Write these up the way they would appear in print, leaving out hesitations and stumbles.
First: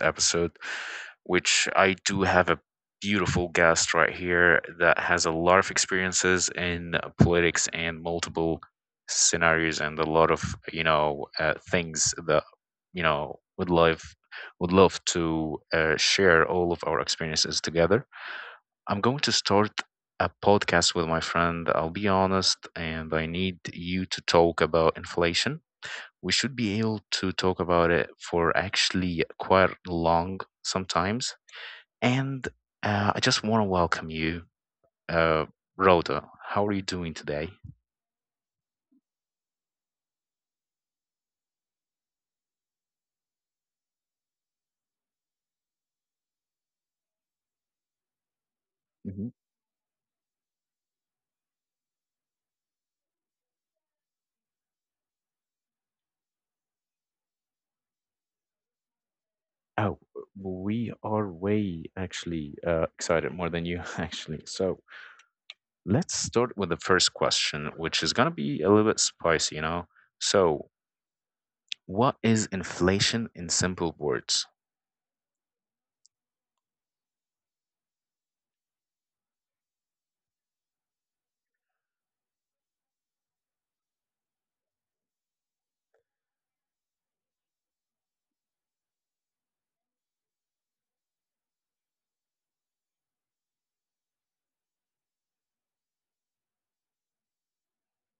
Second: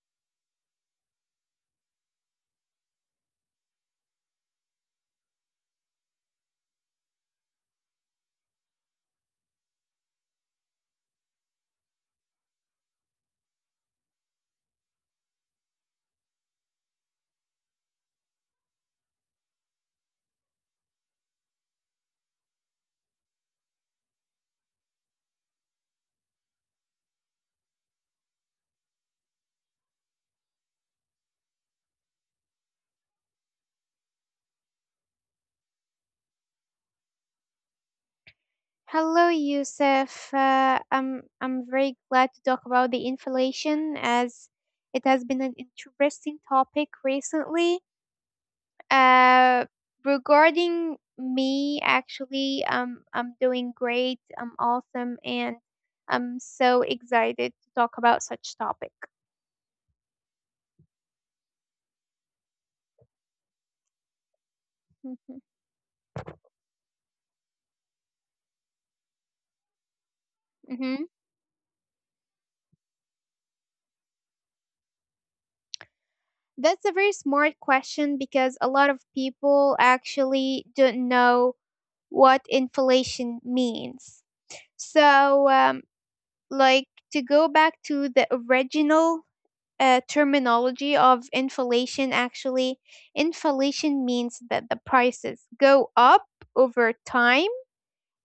episode, which I do have a beautiful guest right here that has a lot of experiences in politics and multiple scenarios and a lot of things that would love to share all of our experiences together. I'm going to start a podcast with my friend. I'll be honest, and I need you to talk about inflation. We should be able to talk about it for actually quite long sometimes. And I just want to welcome you, uh, Rhoda. How are you doing today? Hello, Yusuf. I'm very glad to talk about the inflation as it has been an interesting topic recently. Hmm. Uh, regarding me, actually, I'm doing great. I'm awesome, and I'm so excited to talk about such topic. Oh, we are way actually excited more than you actually. So Mhm. let's start with the first question, which is going to be a little bit spicy, you know? So, Mhm. what is inflation in simple words? That's a very smart question because a lot of people actually don't know what inflation means. So um, like to go back to the original terminology of inflation, actually inflation means that the prices go up over time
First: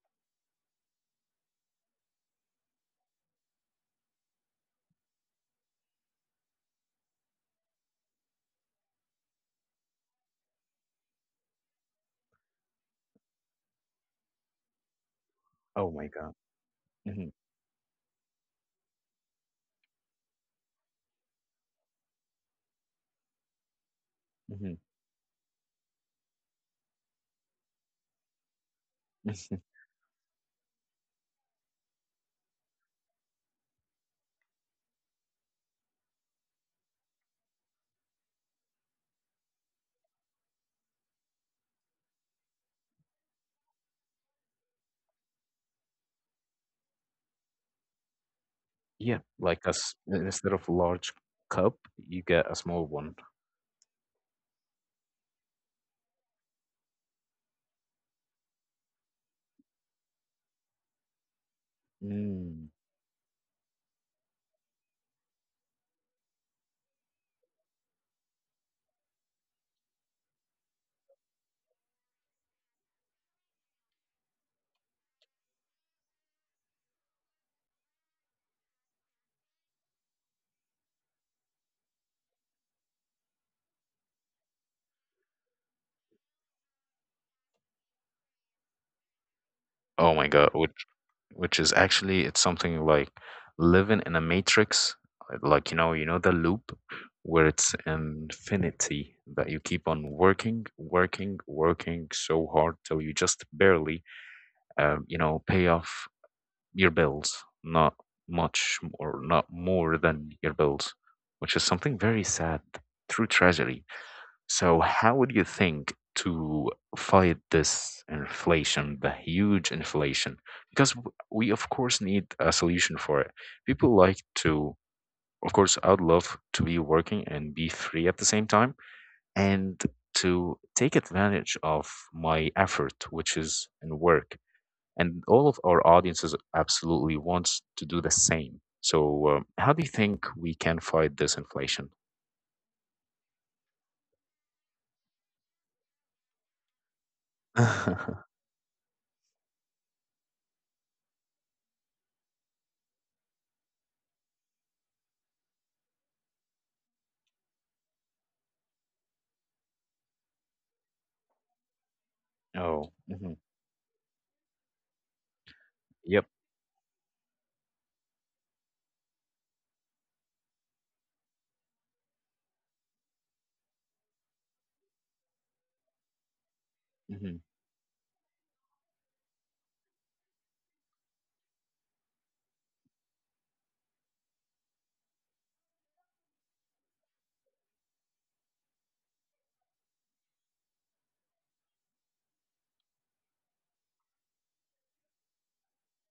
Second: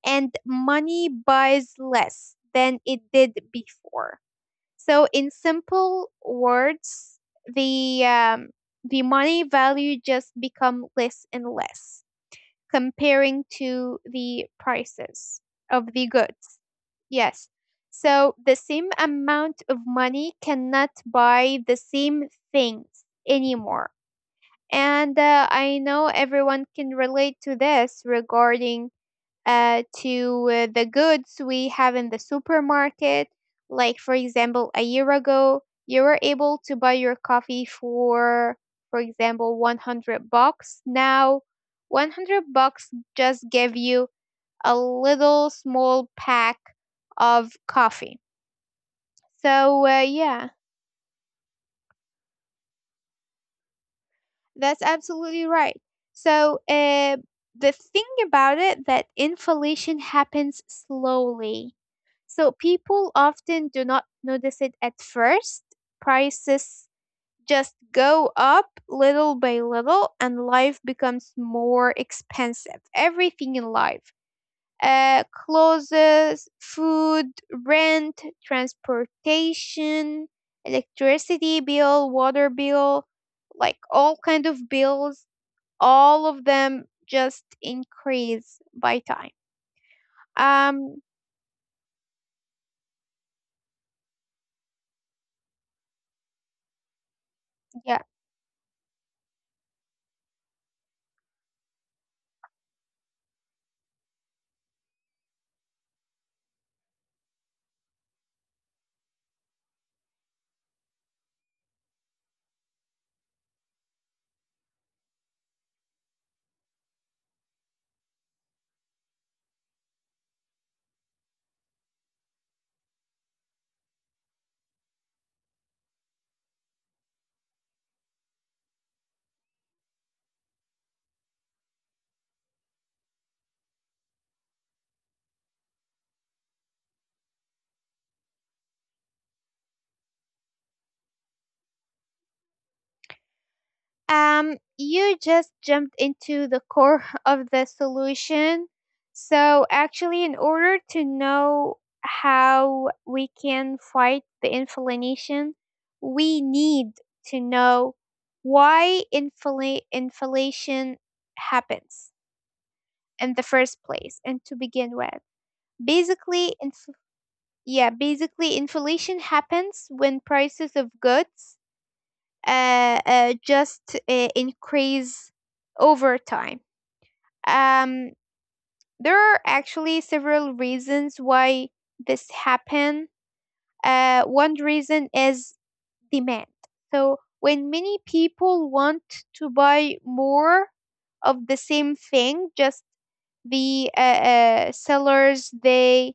and money buys less than it did before. So in simple words, the um, the money value just become less and less comparing to the prices Oh of the my God. goods. Hmm. Yes. So the same amount of money cannot buy the same things anymore. Hmm. And I know everyone can relate to this regarding to the goods we have in the supermarket. Like for example, a year ago, you were able to buy your coffee for example, 100 bucks. Now, 100 bucks just give you a little small pack of coffee. Yeah, like So, us, yeah, instead of large cup, you get a small one. that's absolutely right. So, the thing about it that inflation happens slowly. So, Mm. people often do not notice it at first. Prices just go up little by little, and life becomes more expensive. Everything in life. Clothes, food, rent, transportation, electricity bill, water bill, like all kind of bills, all of them just increase by time. Oh my God, which Um, which is actually it's something like living in a matrix, like you know, the loop where it's yeah. infinity that you keep on working, working, working so hard till you just barely you know, pay off your bills, not much or not more than your bills, which is something very sad, through tragedy. So, how would you think to fight this inflation, the huge inflation? Because we, of course, need a solution for it. People like to, of course, I'd love to be working and be free at the same time and to take advantage of my effort, which is in work, and all of our audiences absolutely wants to do the same. So, how do you think we can fight this inflation? You just jumped into the core of the solution. So, actually, in order to know how we can fight the inflation, we need to know why inflation happens Oh. in the Hmm. first place and to begin with. Yep. Basically, inf- yeah, basically inflation happens when prices of goods just increase over time. Hmm. Um, there are actually several reasons why this happen. One reason is demand. So when many people want to buy more of the same thing, just the sellers, they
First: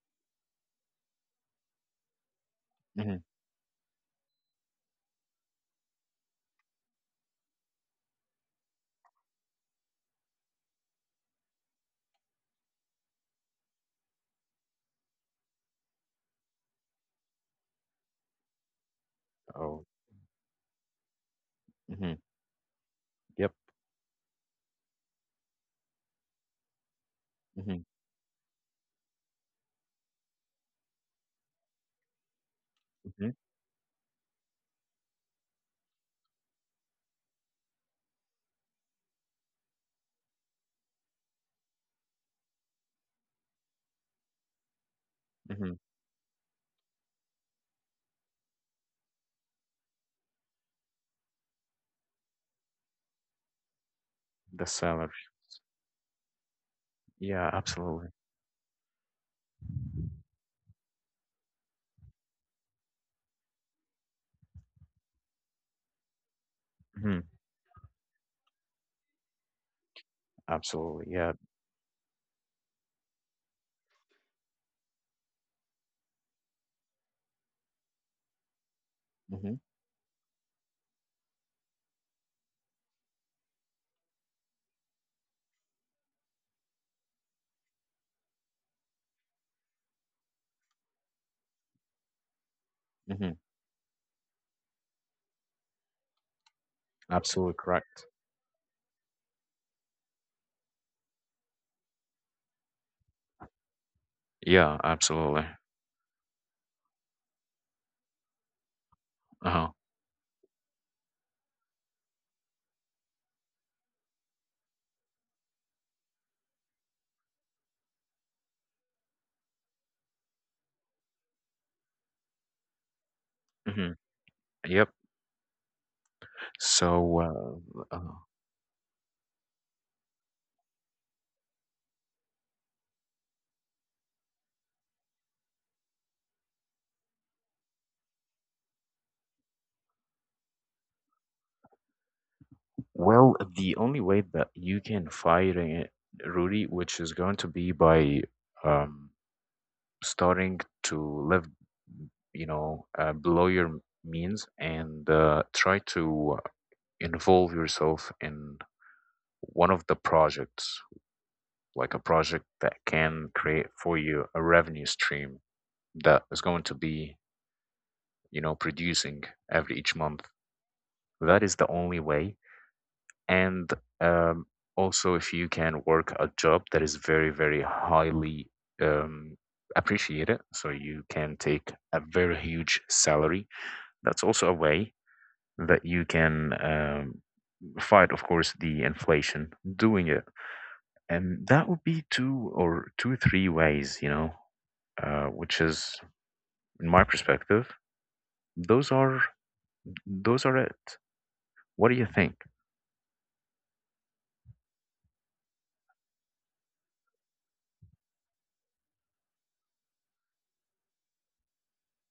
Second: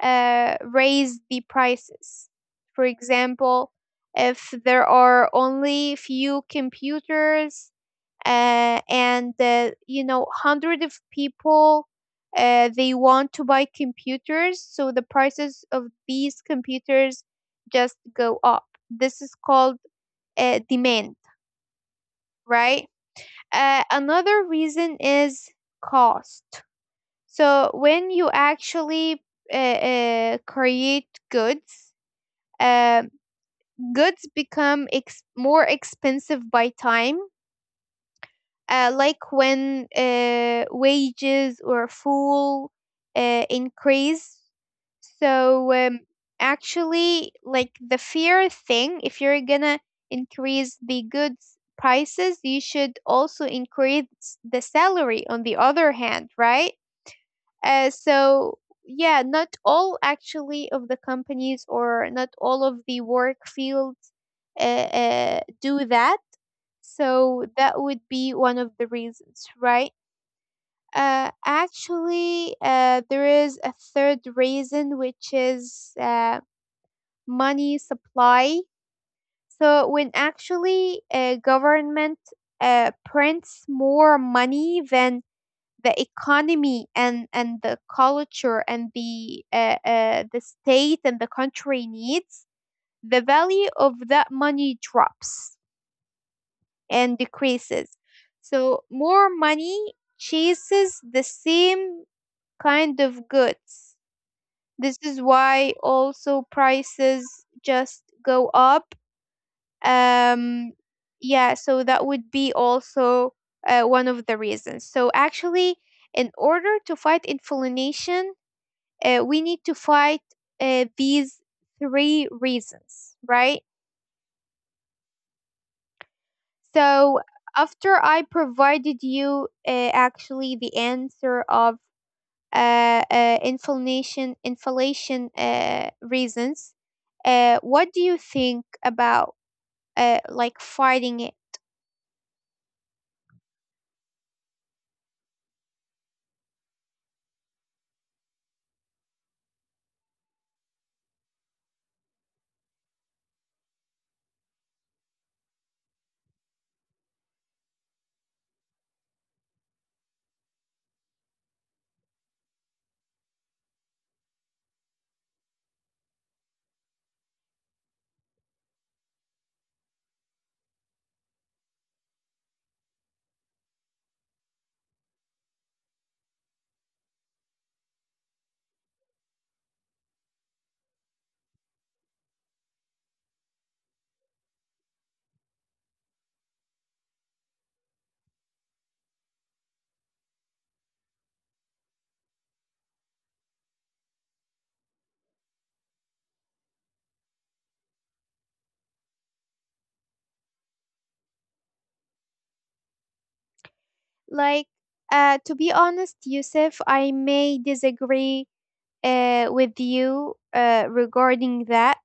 raise the prices. For Hmm. example, if there are only few computers and you know hundred of people they want to buy computers, so the prices of these computers just go up. This is called Oh. Demand, Hmm. right? Yep. Another reason is cost. So Hmm. when you actually create goods, uh, Hmm. goods become more expensive by time, like when wages or full increase. Hmm. So actually, like the fear thing, if you're gonna increase the goods prices, you should also increase The the salary, salary on the other hand, right? yeah, Uh, absolutely. so yeah, not all actually of the companies or not all of the work fields do that. Hmm. So that would be one of the reasons, right? Absolutely, yeah. Actually, there is a third reason, which is money supply. Hmm. So when actually a government prints more money than the economy and the culture and the state and the country needs, the Hmm. value of that money drops and Absolutely correct. decreases, so more money chases the same kind of goods. Yeah, This is absolutely. why also prices just go up. Uh-huh. um yeah, so that would be also one of the reasons. So actually in order to fight inflation, we need to fight these three reasons, right? Hmm. Yep. So, So, uh, uh, after I provided you actually the answer of inflation reasons, what do you think about like fighting it? well, the only way that you can fight it, Rudy, which is going to be by um, starting to live, you know, below your means, and try to involve yourself in one of the projects, like a project that can create for you a revenue stream that is going to be, you know, producing every each month. That is the only way. And um, also, if you can work a job that is very, very highly um, appreciated, so you can take a very huge salary, that's also a way that you can fight, of course, the inflation doing it. And that would be two or two three ways, you know, which is, in my perspective, those are those are it. What do you think? Like, to be honest, Yusuf, I may disagree with you regarding that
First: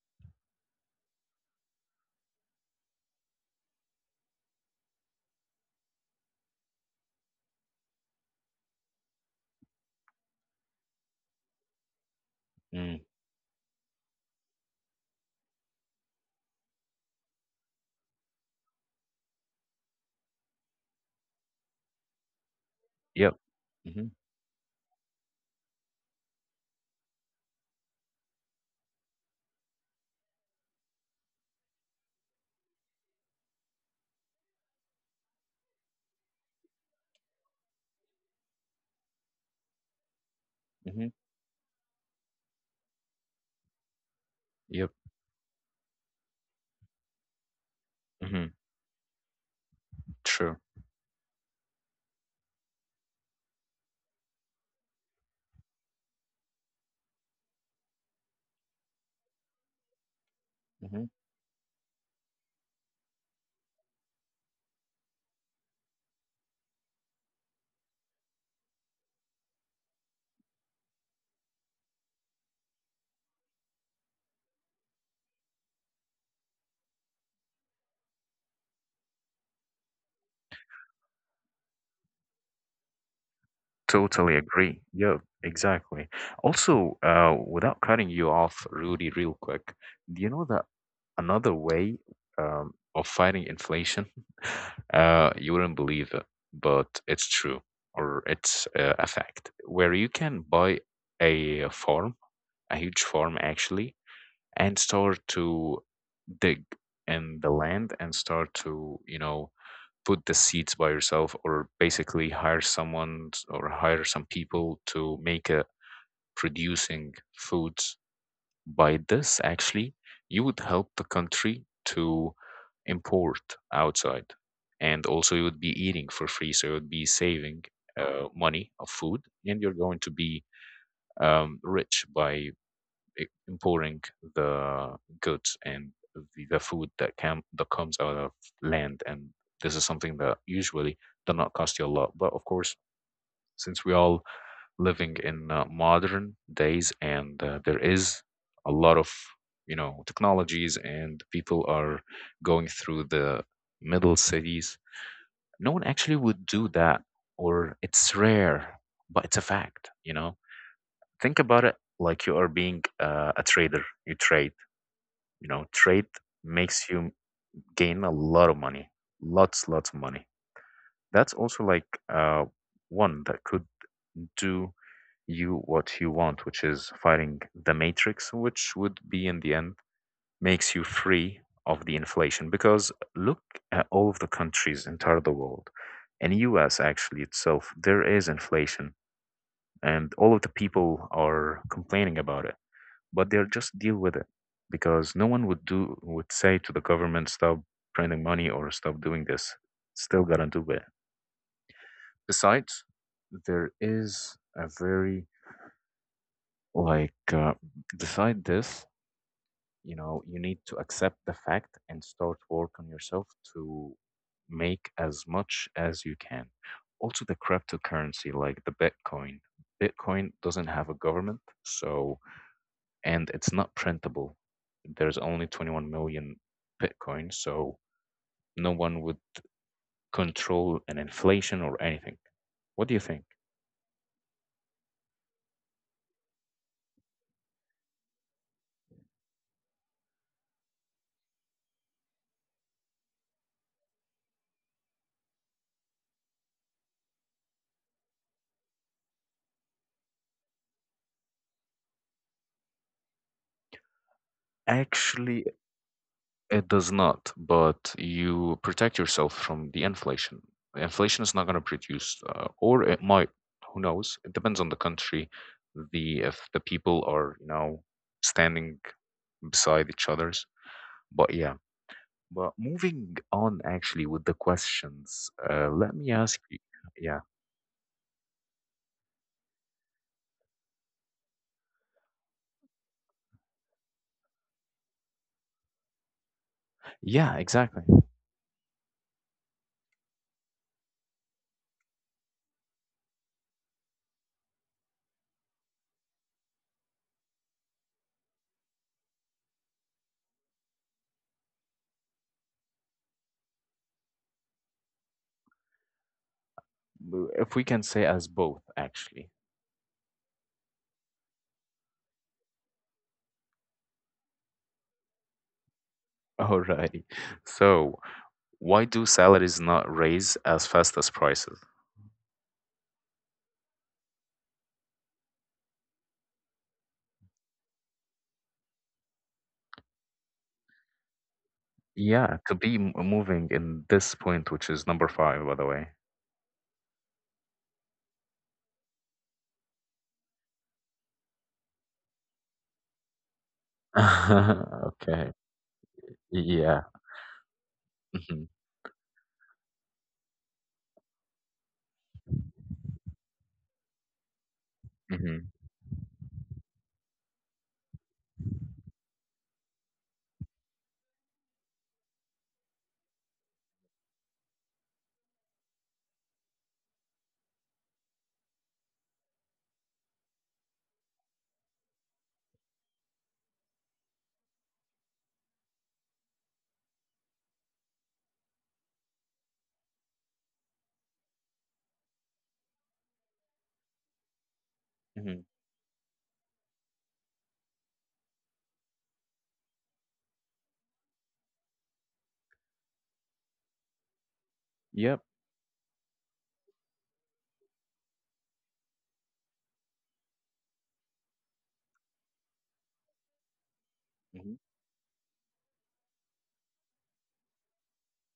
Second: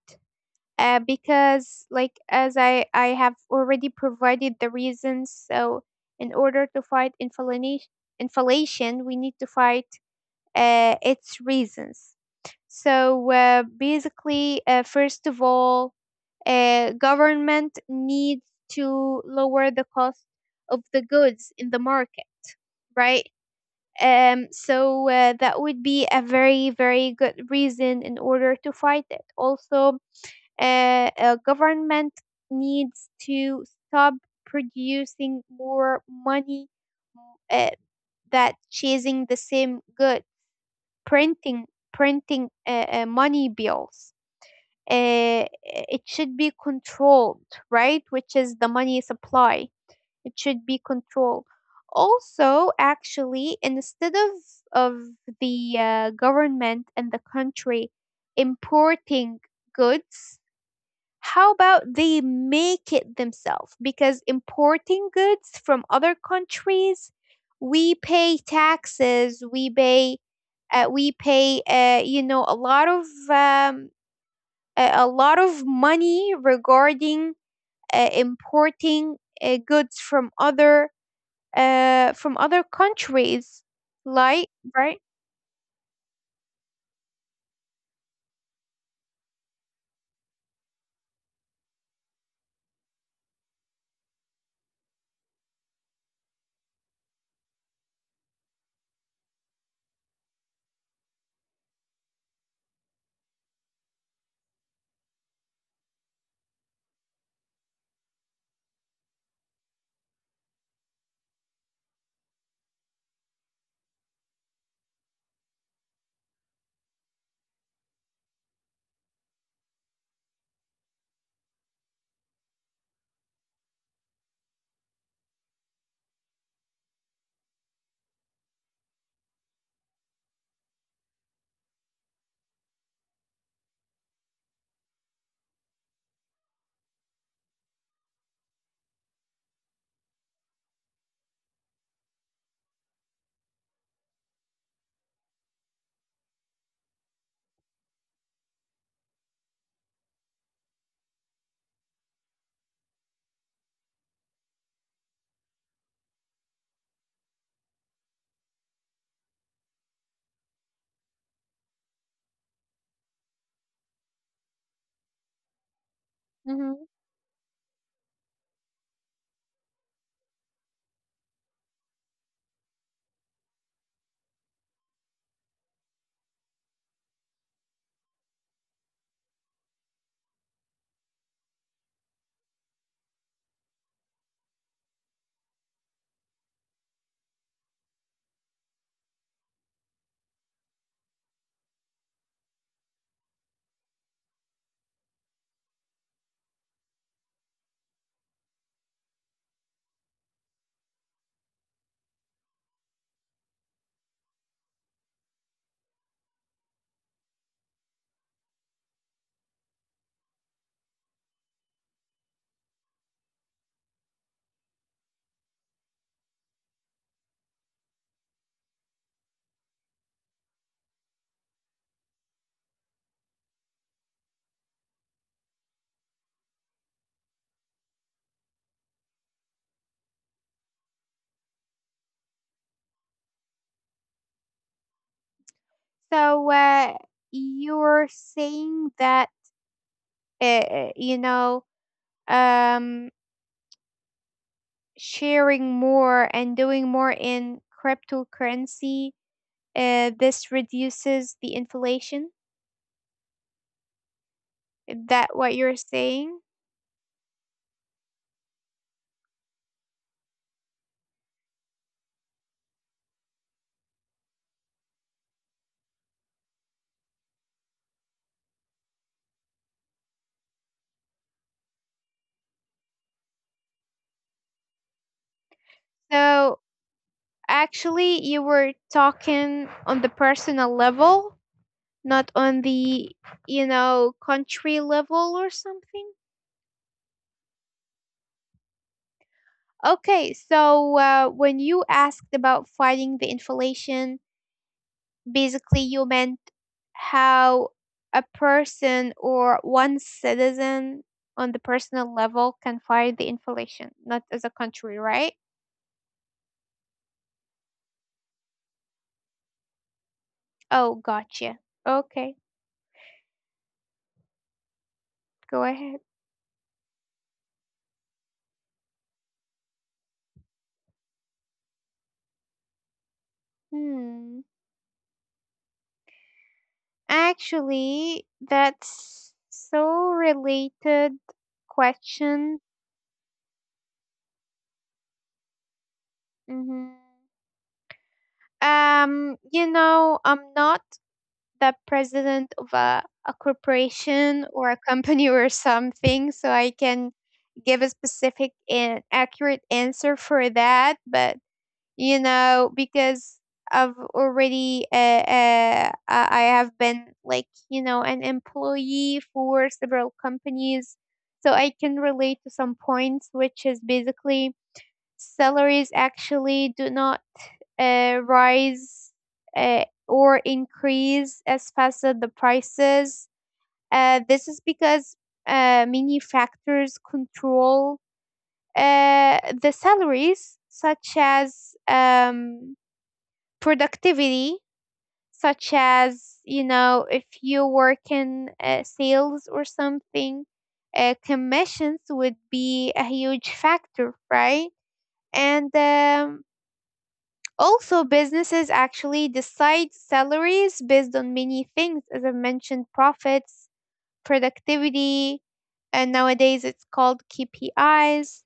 because like as I have already provided the reasons. So in order to fight inflation, we need to fight its reasons. Mm. So basically, first of all, government needs to lower the cost of the goods in the market, right? Yep. Hmm. So that would be a very, very good reason in order to fight it. Also, government needs to stop producing more money uh, that chasing the same good, Hmm. printing printing money bills. Yep. It should be controlled, right, which is Hmm. the money supply. It True. should be controlled. Also actually, instead of the government and the country importing goods, how about they make it themselves? Because importing goods from other countries, we pay taxes, we pay, you know, a lot of a lot of money regarding importing goods from other countries, Totally like, agree. right. Yeah, exactly. Also, without cutting you off, Rudy, real quick, do you know that another way of fighting inflation, you wouldn't believe it, but it's true, or it's a fact, where you can buy a farm, a huge farm actually, and start to dig in the land and start to, you know, put the seeds by yourself, or basically hire someone or hire some people to make a producing foods. By this actually, you would help the country to import outside, and also you would be eating for free, so you would be saving money of food, and you're going to be rich by importing the goods and the food that can that comes out of land. And this is something that usually does not cost you a lot, but of course, since we all living in modern days, and there is a lot of, you know, technologies and people are going through the middle cities, no one actually would do that, or it's rare, but it's a fact, you know. Think about it, like you are being a trader. You trade, you know, trade Hmm. makes you gain a lot of money, lots, lots of money. That's also like uh, one that could do you what you want, which is fighting the matrix, which would be in the end makes you free of the inflation. Because look at all of the countries entire the world, and U.S. actually itself, there is inflation, and all of the people are complaining about it, but they'll just deal with it, because no one would do, would say to the government stop printing money or stop doing this. Still gotta do it. Besides, there is a very like beside this, you know, you need to accept the fact and start work on yourself to make as much as you can. Also the cryptocurrency, like the Bitcoin. Bitcoin doesn't have a government, so, and it's not printable. There's only 21 million Bitcoin, so no one would control an inflation or anything. What do you think? So you're saying that you know, um sharing more and doing more in cryptocurrency, this reduces the inflation. Is that Actually, what you're saying? it does not, but you protect yourself from the inflation. Inflation is not going to produce, or it might. Who knows? It depends on the country, the, if the people are, you know, standing beside each others. But yeah. But moving on, actually, with the questions, let me ask you. So Yeah. actually, you were talking on the personal level, not on the, you know, country level or something. Yeah, exactly. Okay, so when you asked about fighting the inflation, basically, you meant how a person or one citizen on the personal level can fight the inflation, not as a country, right? If we can say as both, actually. Oh, gotcha. Okay, go ahead. Alrighty. So, why do salaries not raise as fast as prices? Hmm. Actually, that's so related Yeah, to question. be moving in this point, which is number five, by the way. hmm you know, I'm not the president of a corporation or a company Okay. or something, so I Yeah. can give a Hmm. specific and accurate answer for that. But you know, because i've already uh, Hmm. I have been like you know an employee for several companies, so I can relate to some points, which is basically salaries actually do not rise or increase as fast as the prices. This is because manufacturers control the salaries, such as productivity, Hmm. such as, you know, if you work in sales or something, commissions would be a huge factor, right? Yep. And also, businesses actually decide salaries based on many things, as I mentioned, profits, Hmm. productivity, and nowadays it's called KPIs,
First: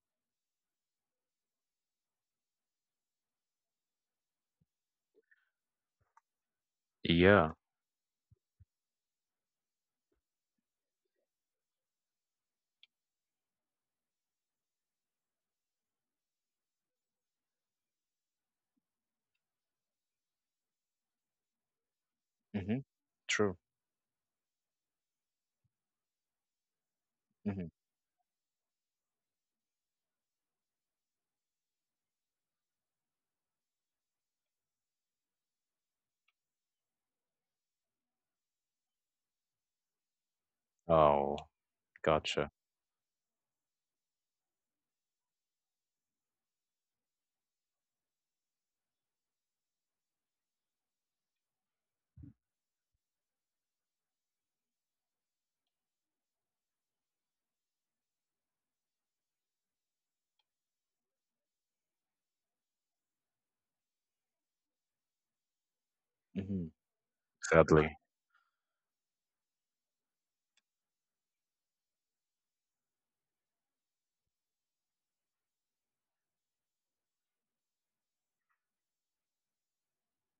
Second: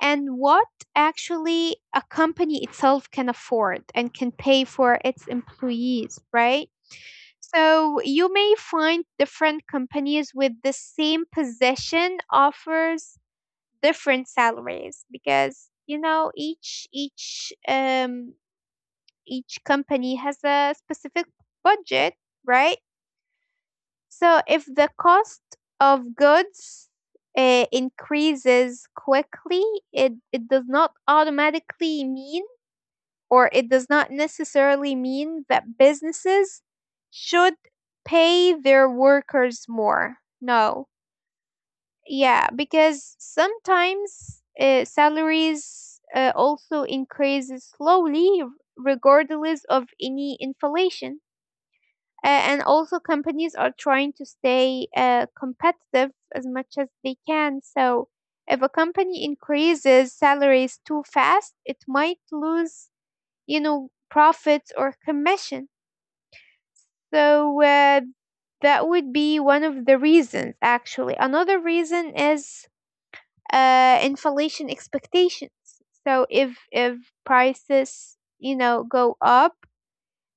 and what actually a company itself can afford and can pay for its employees, right? Yeah. So you may find different companies with the same position offers different salaries because you know each company has a specific budget, right? Hmm. True. So if the cost of goods Hmm. increases quickly, it does not automatically mean, or it does not necessarily mean that businesses should pay their workers more. No. Oh. Yeah, Gotcha. because sometimes salaries also increases slowly regardless of any inflation. And also, companies are trying to stay competitive as much as they can. So, if a company increases salaries too fast, it might lose, you know, profits or commission. Hmm. So, Sadly. That would be one of the reasons, actually. Another reason is inflation expectations. So, if prices, you know, go up,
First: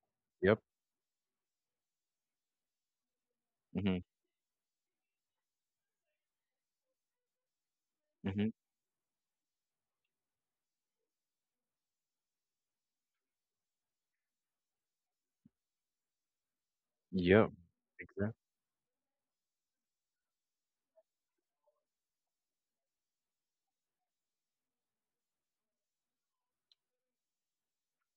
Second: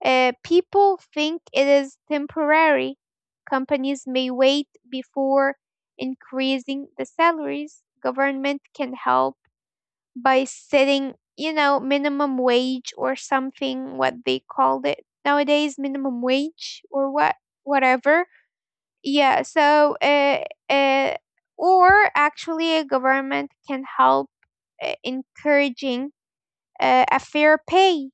Yep. people think it is temporary. Hmm. Companies may wait before increasing the salaries. Hmm. Government can help by setting, you know, minimum wage or something, what they called it nowadays, minimum wage or what, Yep. whatever. Exactly. Yeah, so, uh, or actually, a government can help encouraging a fair pay.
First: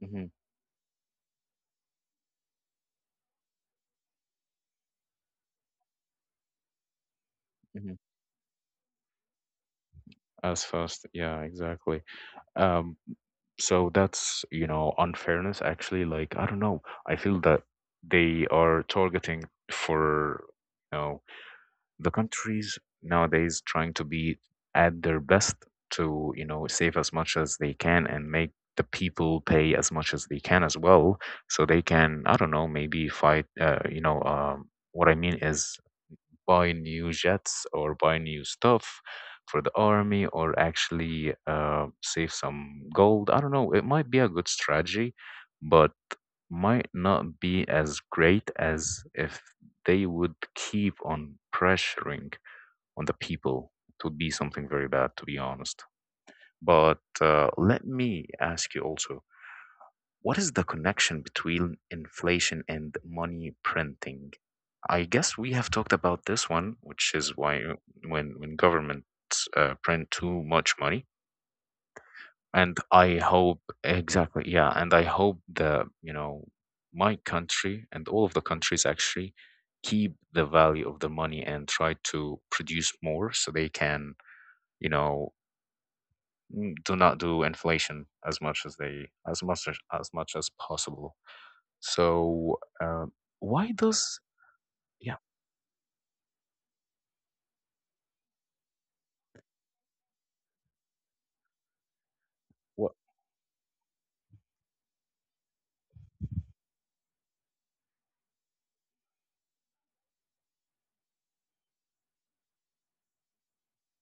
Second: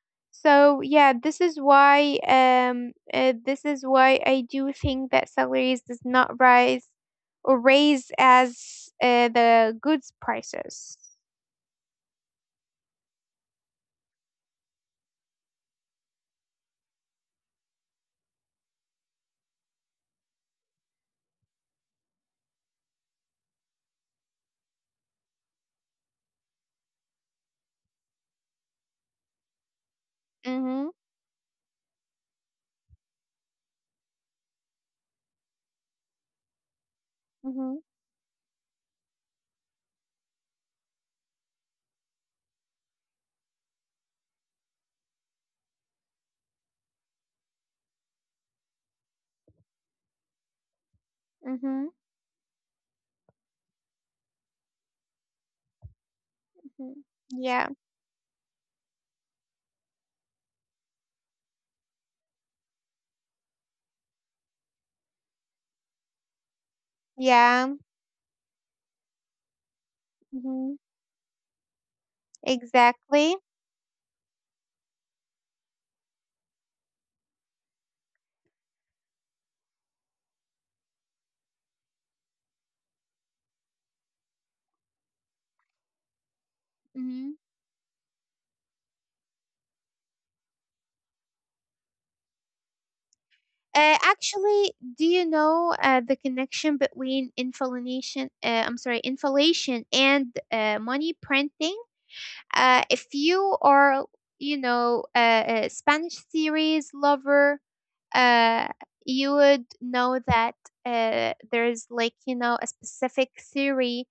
Hmm. So yeah, this is why I do think that salaries does not rise or Hmm. raise as the goods As prices. fast. Yeah, exactly. Um, so that's, you know, unfairness, actually. Like I don't know, I feel that they are targeting for, you know, the countries nowadays trying to be at their best to, you know, save as much as they can and make the people pay as much as they can as Mhm. well, so they can, I don't know, maybe fight, you know, what I mean is buy new jets Mhm. or buy new stuff for the army, or actually save some gold. I don't know. It might be a good strategy, but might not be as great as if they would keep on Mhm. pressuring on the people. It would be something very bad, to be honest. But Mhm. Yeah. let me ask you also, what is the connection between inflation and money printing? I guess we have talked about this one, which is why Yeah. When governments print too Mhm. much money, and I Exactly. hope exactly, yeah, and I hope that, you know, my country and all of the countries actually keep the value of the money and try to produce more, so they can, you know, mm, do not Mhm. do inflation as much as they, as much as possible. So why does Actually, do yeah you know the connection between inflation? I'm sorry, inflation and money printing? What? If you are, you know, a Spanish series lover, uh, you would know that there is like you know a specific series.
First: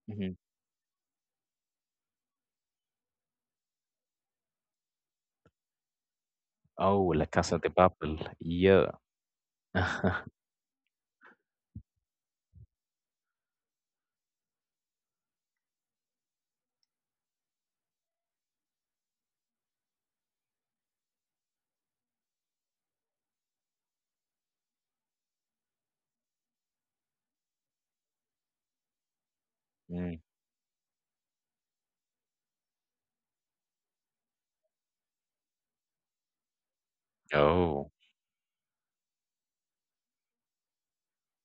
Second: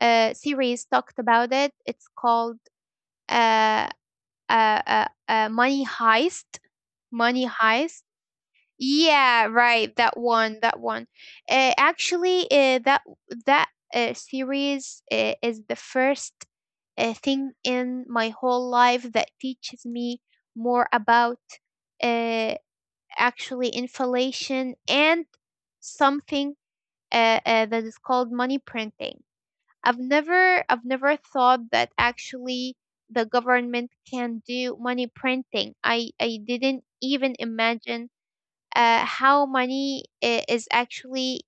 Mm-hmm. Series talked about it. It's called uh, Money Heist. Oh, La Money Casa de Heist, Papel. Yeah. yeah, right. That one, that one. Actually, that series is the first thing in my whole life that teaches me more about uh, actually inflation and something that is called money printing. Mm. I've never thought that actually the government can do money printing. I didn't even Oh, imagine how money is actually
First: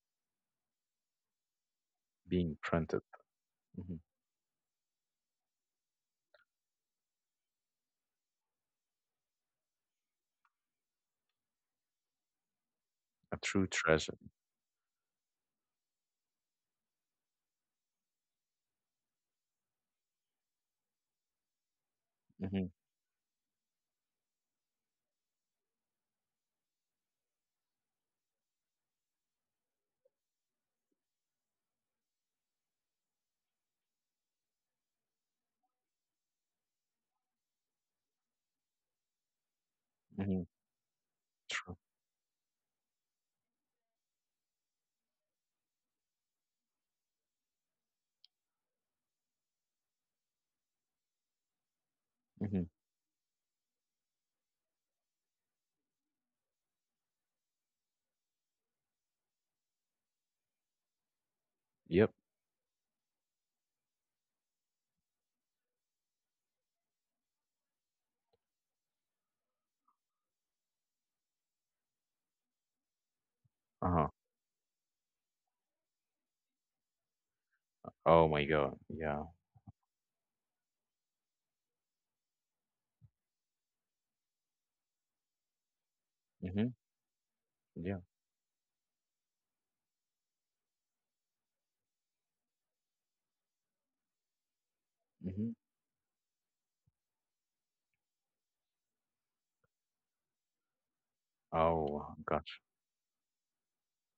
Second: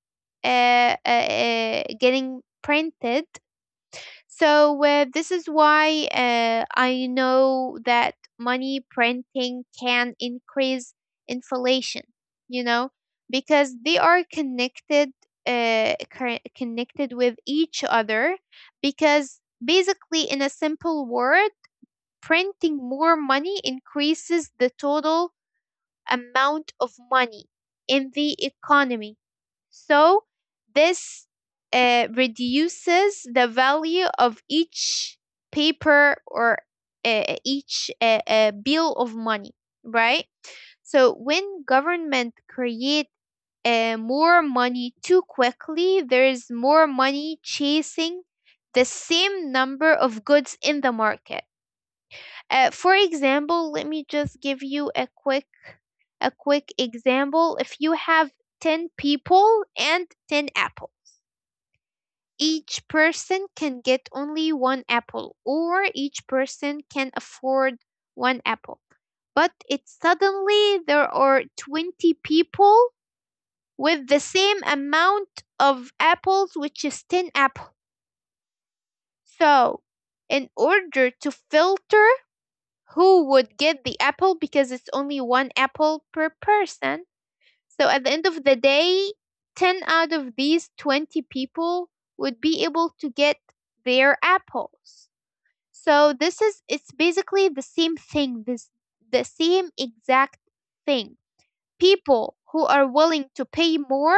getting being printed. printed. Hmm. So this is why I know that money printing can increase inflation. You know, A true because they treasure. are connected, connected with each other. Because basically, in a simple word, Hmm. printing more money increases the total amount of money in the economy. So this reduces the value of each paper or each bill of money, right? Hmm. So when True. government create more money too quickly, there is more money chasing the same number of goods in the market. Hmm. For example, let me just give you a quick example. If you have 10 people and 10 apples, Yep. each person can get only one apple, or each person can afford one apple. But it suddenly there are 20 people Uh-huh. with the same amount of apples, which is 10 apples. Oh my God. Yeah. So, in order to filter who would get the apple because it's only one apple per Hmm. person, so Yeah. at the end of the day, 10 out of these 20 people would be able to get their apples. Hmm. So this is it's basically the same thing, this the same exact thing. Oh People gosh. who are willing to pay more,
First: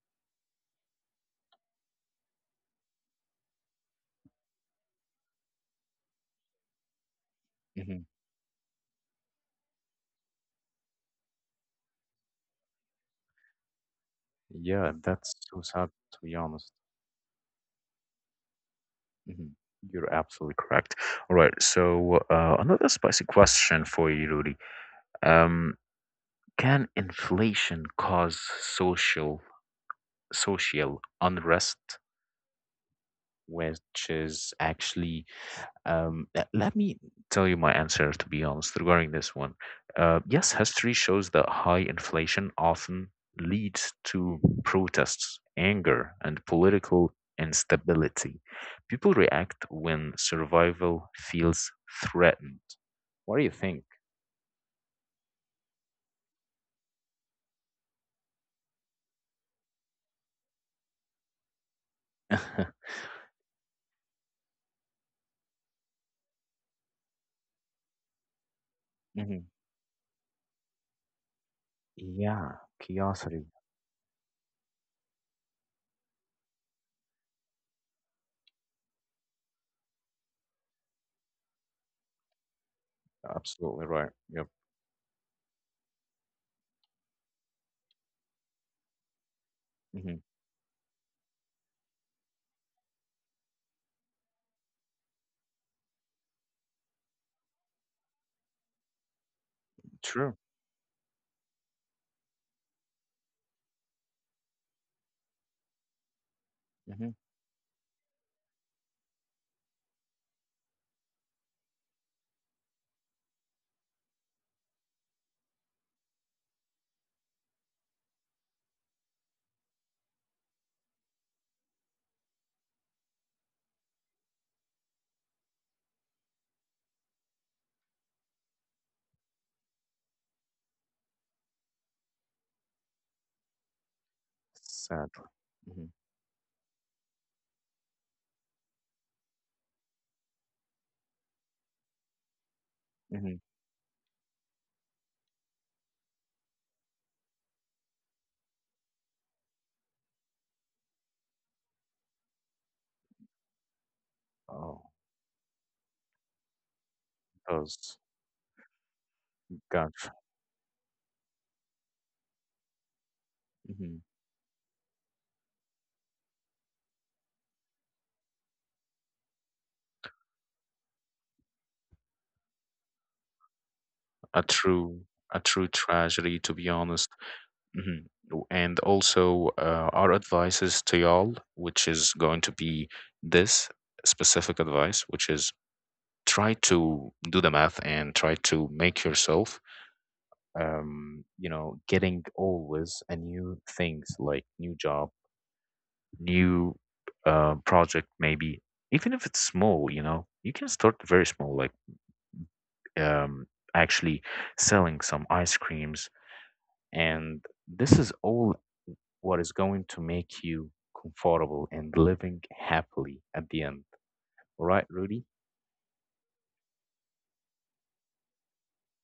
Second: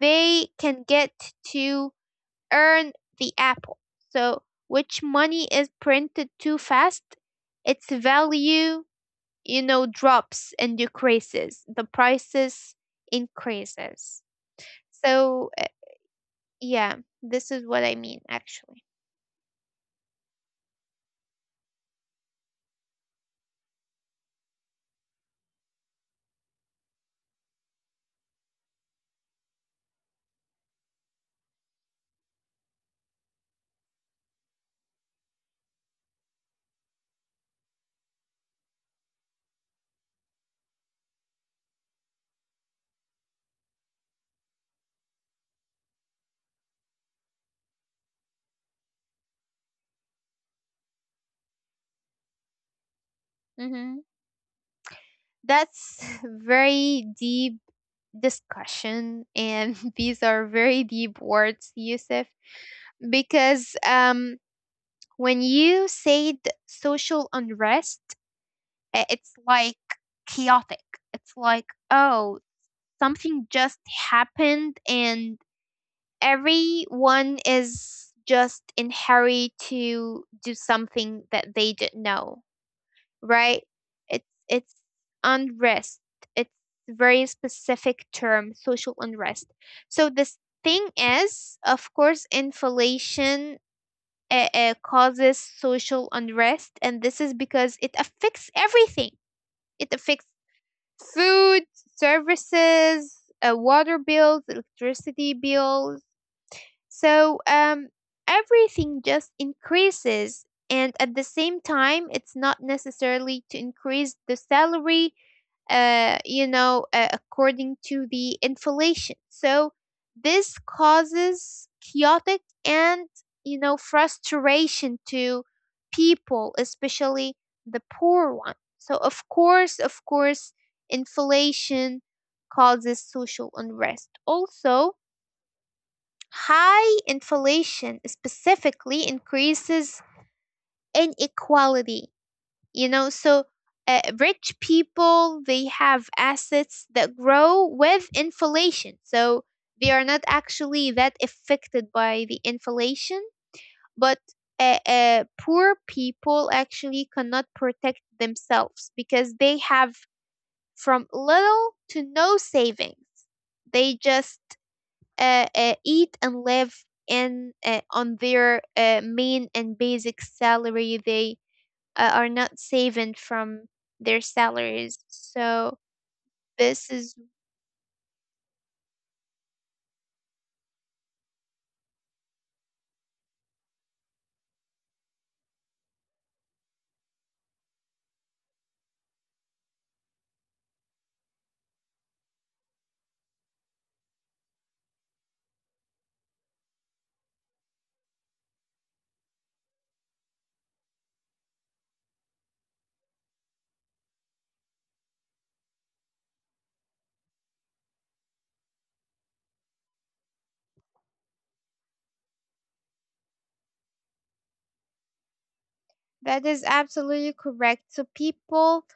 they can get to earn the apple. So which money is printed too fast, its Hmm. value, drops and decreases. The prices increases. Yeah, that's So, so sad, to be honest. yeah, this is what I mean actually. Hmm. You're absolutely correct. All right. So another spicy question for you, Rudy. Um, can inflation cause social social unrest? Which is actually, let me tell you my answer, to be honest, regarding this one. Yes, history shows that high inflation often leads to protests, anger, and political instability. People react when survival feels threatened. What do you think? Hmm. That's very deep discussion, and these are very deep words, Yusuf, Hmm. because when you said social unrest, it's like chaotic. It's like, oh, Yeah, something curiosity. just happened and everyone is just in hurry to do something that they didn't know, right? Absolutely right, it's yep. it's unrest. It's very specific term, social unrest. So Hmm. this thing is, of course, inflation causes social unrest, and this is because it affects everything. It affects True. food, services, water bills, electricity bills. Hmm. So everything just increases. And at the same time, it's not necessarily to increase the salary according to the inflation. So this causes chaotic and, frustration to people, especially the poor one. So of course, inflation causes social unrest. Also, Sadly. Hmm. high inflation specifically increases inequality, Hmm. so rich people, they have assets that grow with inflation, so they are not actually that affected by the inflation. But Oh, poor people actually cannot those. protect themselves because they have Gotcha. from little to no savings. Mhm. They just eat and live in on their main and basic salary. They are not saving from their A true, salaries. a true So tragedy, to be this honest. is Mhm. And also, our advice is to y'all, which is going to be this specific advice, which is try to do the math and try to make yourself, you know, getting always a new things, like new job, new project, maybe, even if it's small. You know, you can start very small, like um, actually selling some ice creams. And this is all what is going to make you comfortable and living happily at the end. All right, Rudy? That is absolutely correct. So people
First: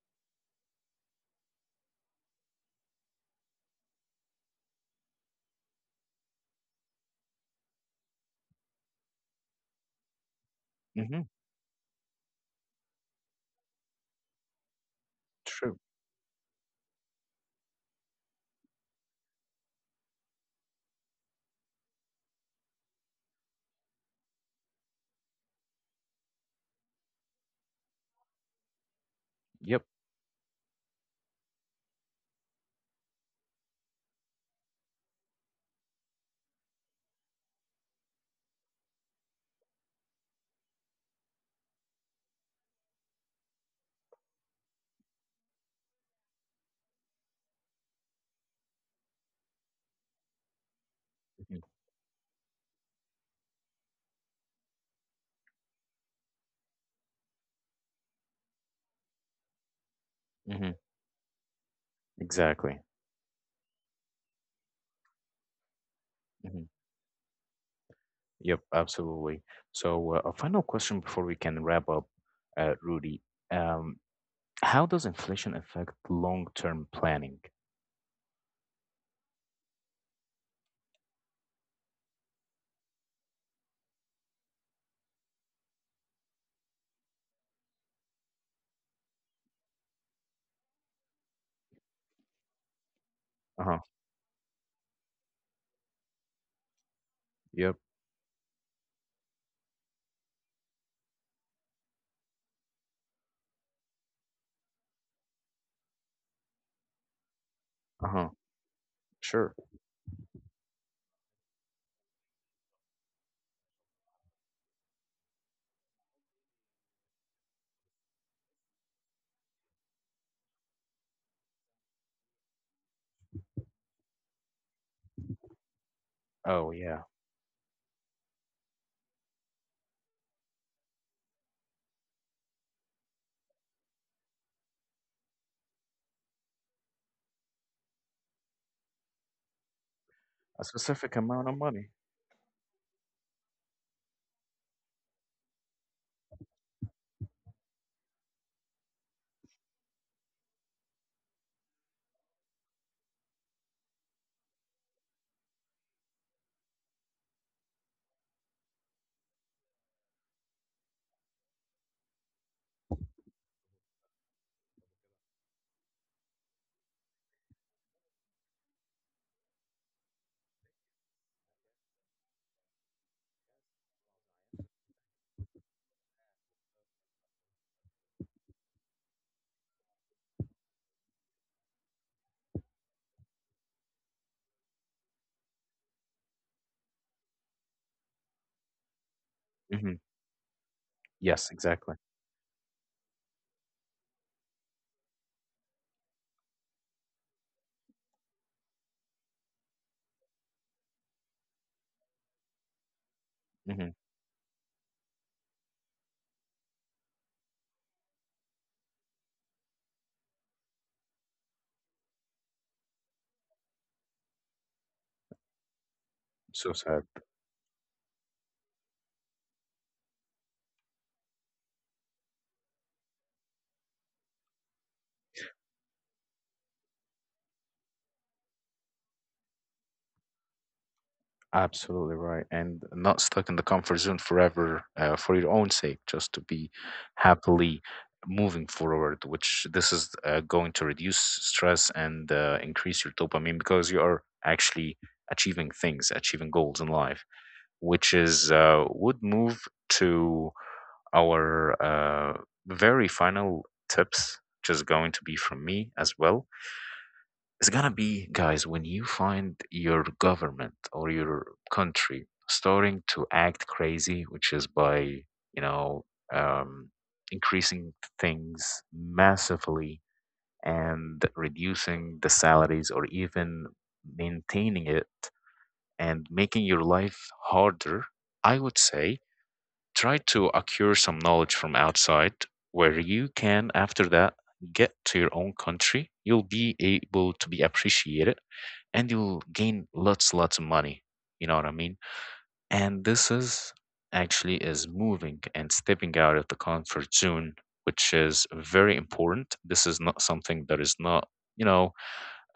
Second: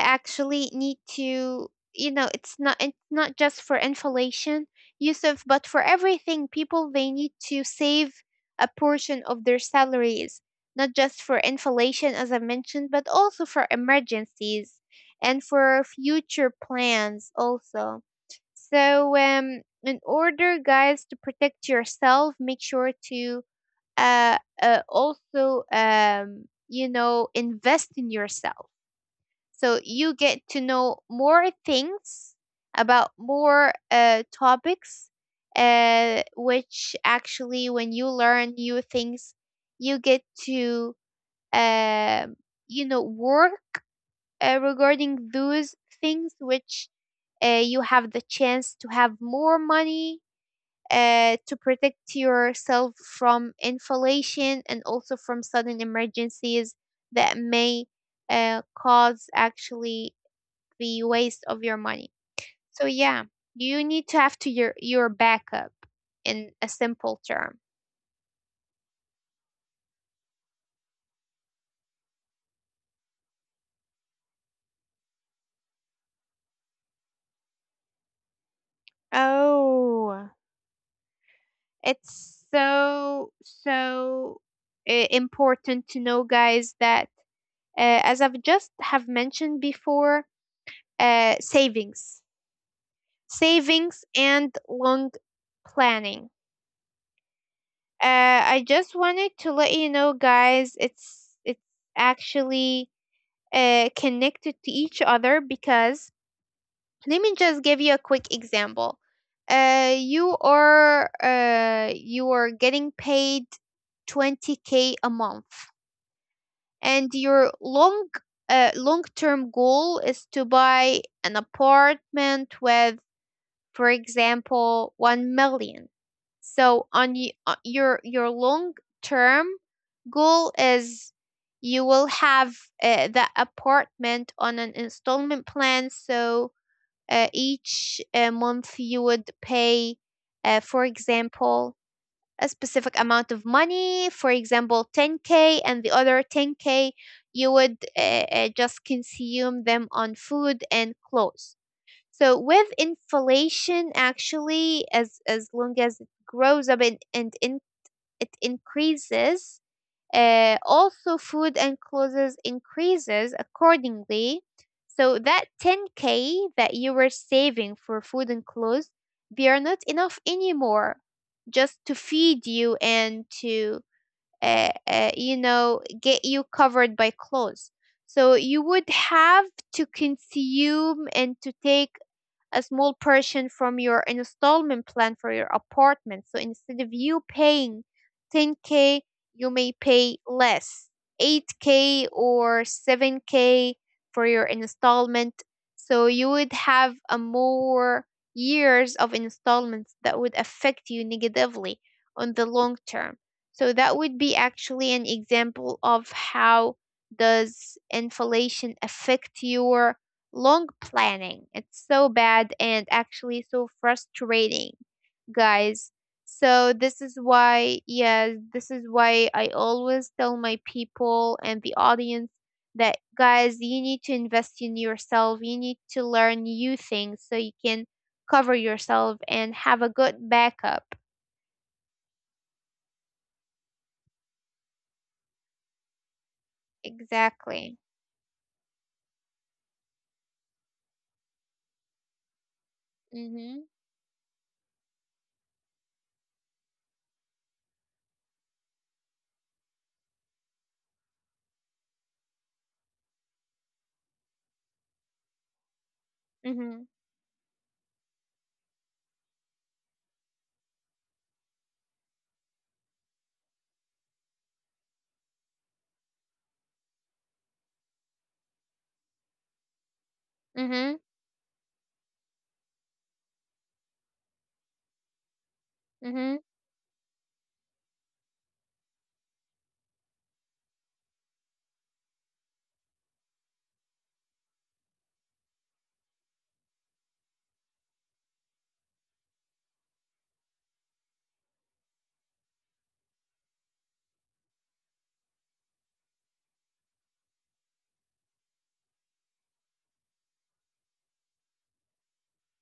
actually need to, it's not just for inflation, Yusuf, but for everything. People, they need to save a portion of their salaries, not just Mm-hmm. for inflation, as I mentioned, but also for emergencies and True. for future plans also. So, in order, guys, to protect yourself, make sure to also, invest in yourself. So Yep. you get to know more things about more topics, which actually, when you learn new things, you get to, um work regarding those things, which you have the chance to have more money to protect yourself from inflation and also from sudden emergencies that may cause actually Mm-hmm. the waste of your money. Exactly. So yeah, you need to have to your backup in Hmm. a simple term. Yep, absolutely. So, a final question before we can wrap up, Rudy. Um, how does inflation affect long-term planning? Oh, it's so so important to know, guys, that as I've just have mentioned before, savings, Uh-huh. savings and long planning. Yep. I just wanted to let you know, guys, it's actually connected to each other because let me just give you a quick Uh-huh. example. Sure. You are getting paid 20K a month, and your long term goal is to buy an apartment with, for example, 1 million. Oh, So yeah. on your long term goal is you will have the apartment on an installment plan. So each month you would pay A for specific amount of example money. a specific amount of money, for example 10K, and the other 10K you would just consume them on food and clothes. So with inflation, actually, as long as it grows up and, it increases, also food and clothes increases accordingly. So that 10K that you were saving for food and clothes, they are not enough anymore, just to feed you and to get you covered by clothes. So you would have to consume and to take a small portion from your installment plan for your apartment. So instead of you paying 10K, you may Mhm. pay less, Yes, exactly. 8K or 7K for your installment. So you would have a more years of installments that would affect you negatively on the long term. So that Mhm. would be actually an example of how does inflation affect your long planning. It's so bad and actually so frustrating, guys. So So this sad. is why, yes, this is why I always tell my people and the audience that, guys, you need to invest in yourself. You need to learn new things so you can cover yourself and have a good backup. Absolutely right. And not stuck in the comfort zone forever, for your own sake, just to be Exactly. happily moving forward, which this is going to reduce stress and increase your Mhm. dopamine because you are actually achieving things, achieving goals in life, which is would move to our very final tips, which is going to be from me as well. Mhm. It's gonna be, guys, when you find your government or your country starting to act crazy, which is by, you know, um, increasing things massively Mhm. and reducing the salaries or even maintaining it and Mhm. making your life harder, I would say try to acquire some knowledge from outside, where you can after that get to your own country, you'll be able to be appreciated, and you'll gain lots, lots of money, you know what I mean. And this is actually is moving and stepping out of the comfort zone, which is very important. This is not something that is not, you know,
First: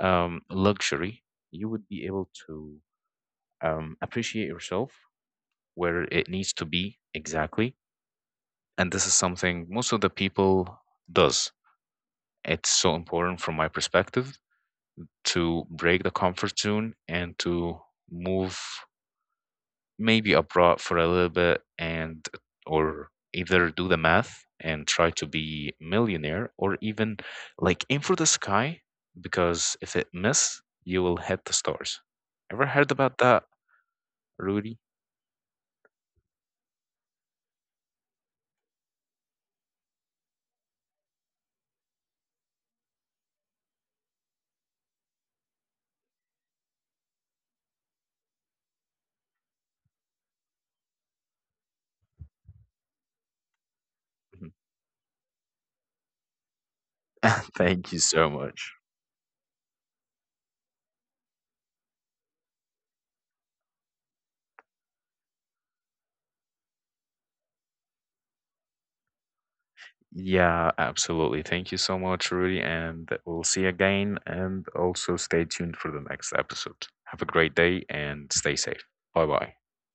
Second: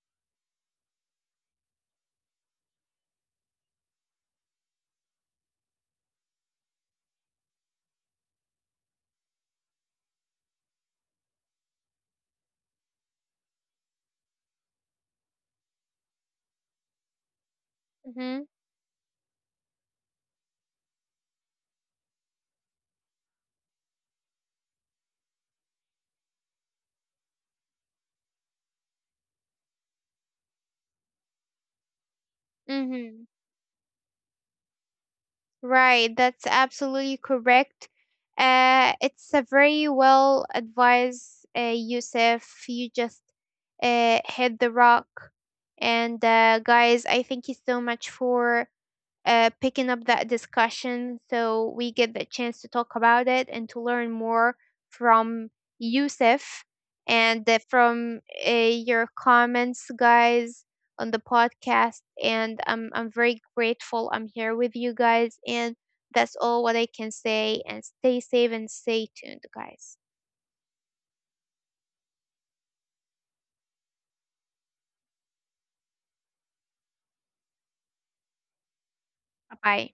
luxury. You would be able to appreciate yourself where it needs to be exactly, and this is something most of the people does. It's so important, from my perspective, to break the comfort zone and to Mhm. move maybe abroad for a little bit, and or either do the math and try to be millionaire, or even like aim for the sky, because if it miss you will hit the stars. Ever heard about Mhm. that, Rudy? Right, that's absolutely correct. It's a very well advised, Yusuf. You just hit the rock. And guys, I thank you so much for picking up that discussion so we get the chance to talk about it and to learn Mhm. more from Yusuf and Thank you from so much. your comments, guys, on the podcast. And I'm very grateful I'm here with you guys. And that's all what I can say. And stay safe and stay tuned, guys. Yeah, absolutely. Thank you so much, Rudy, and we'll see you again. And also stay tuned for the next episode. Have a great day and stay safe. Bye bye. Bye, bye.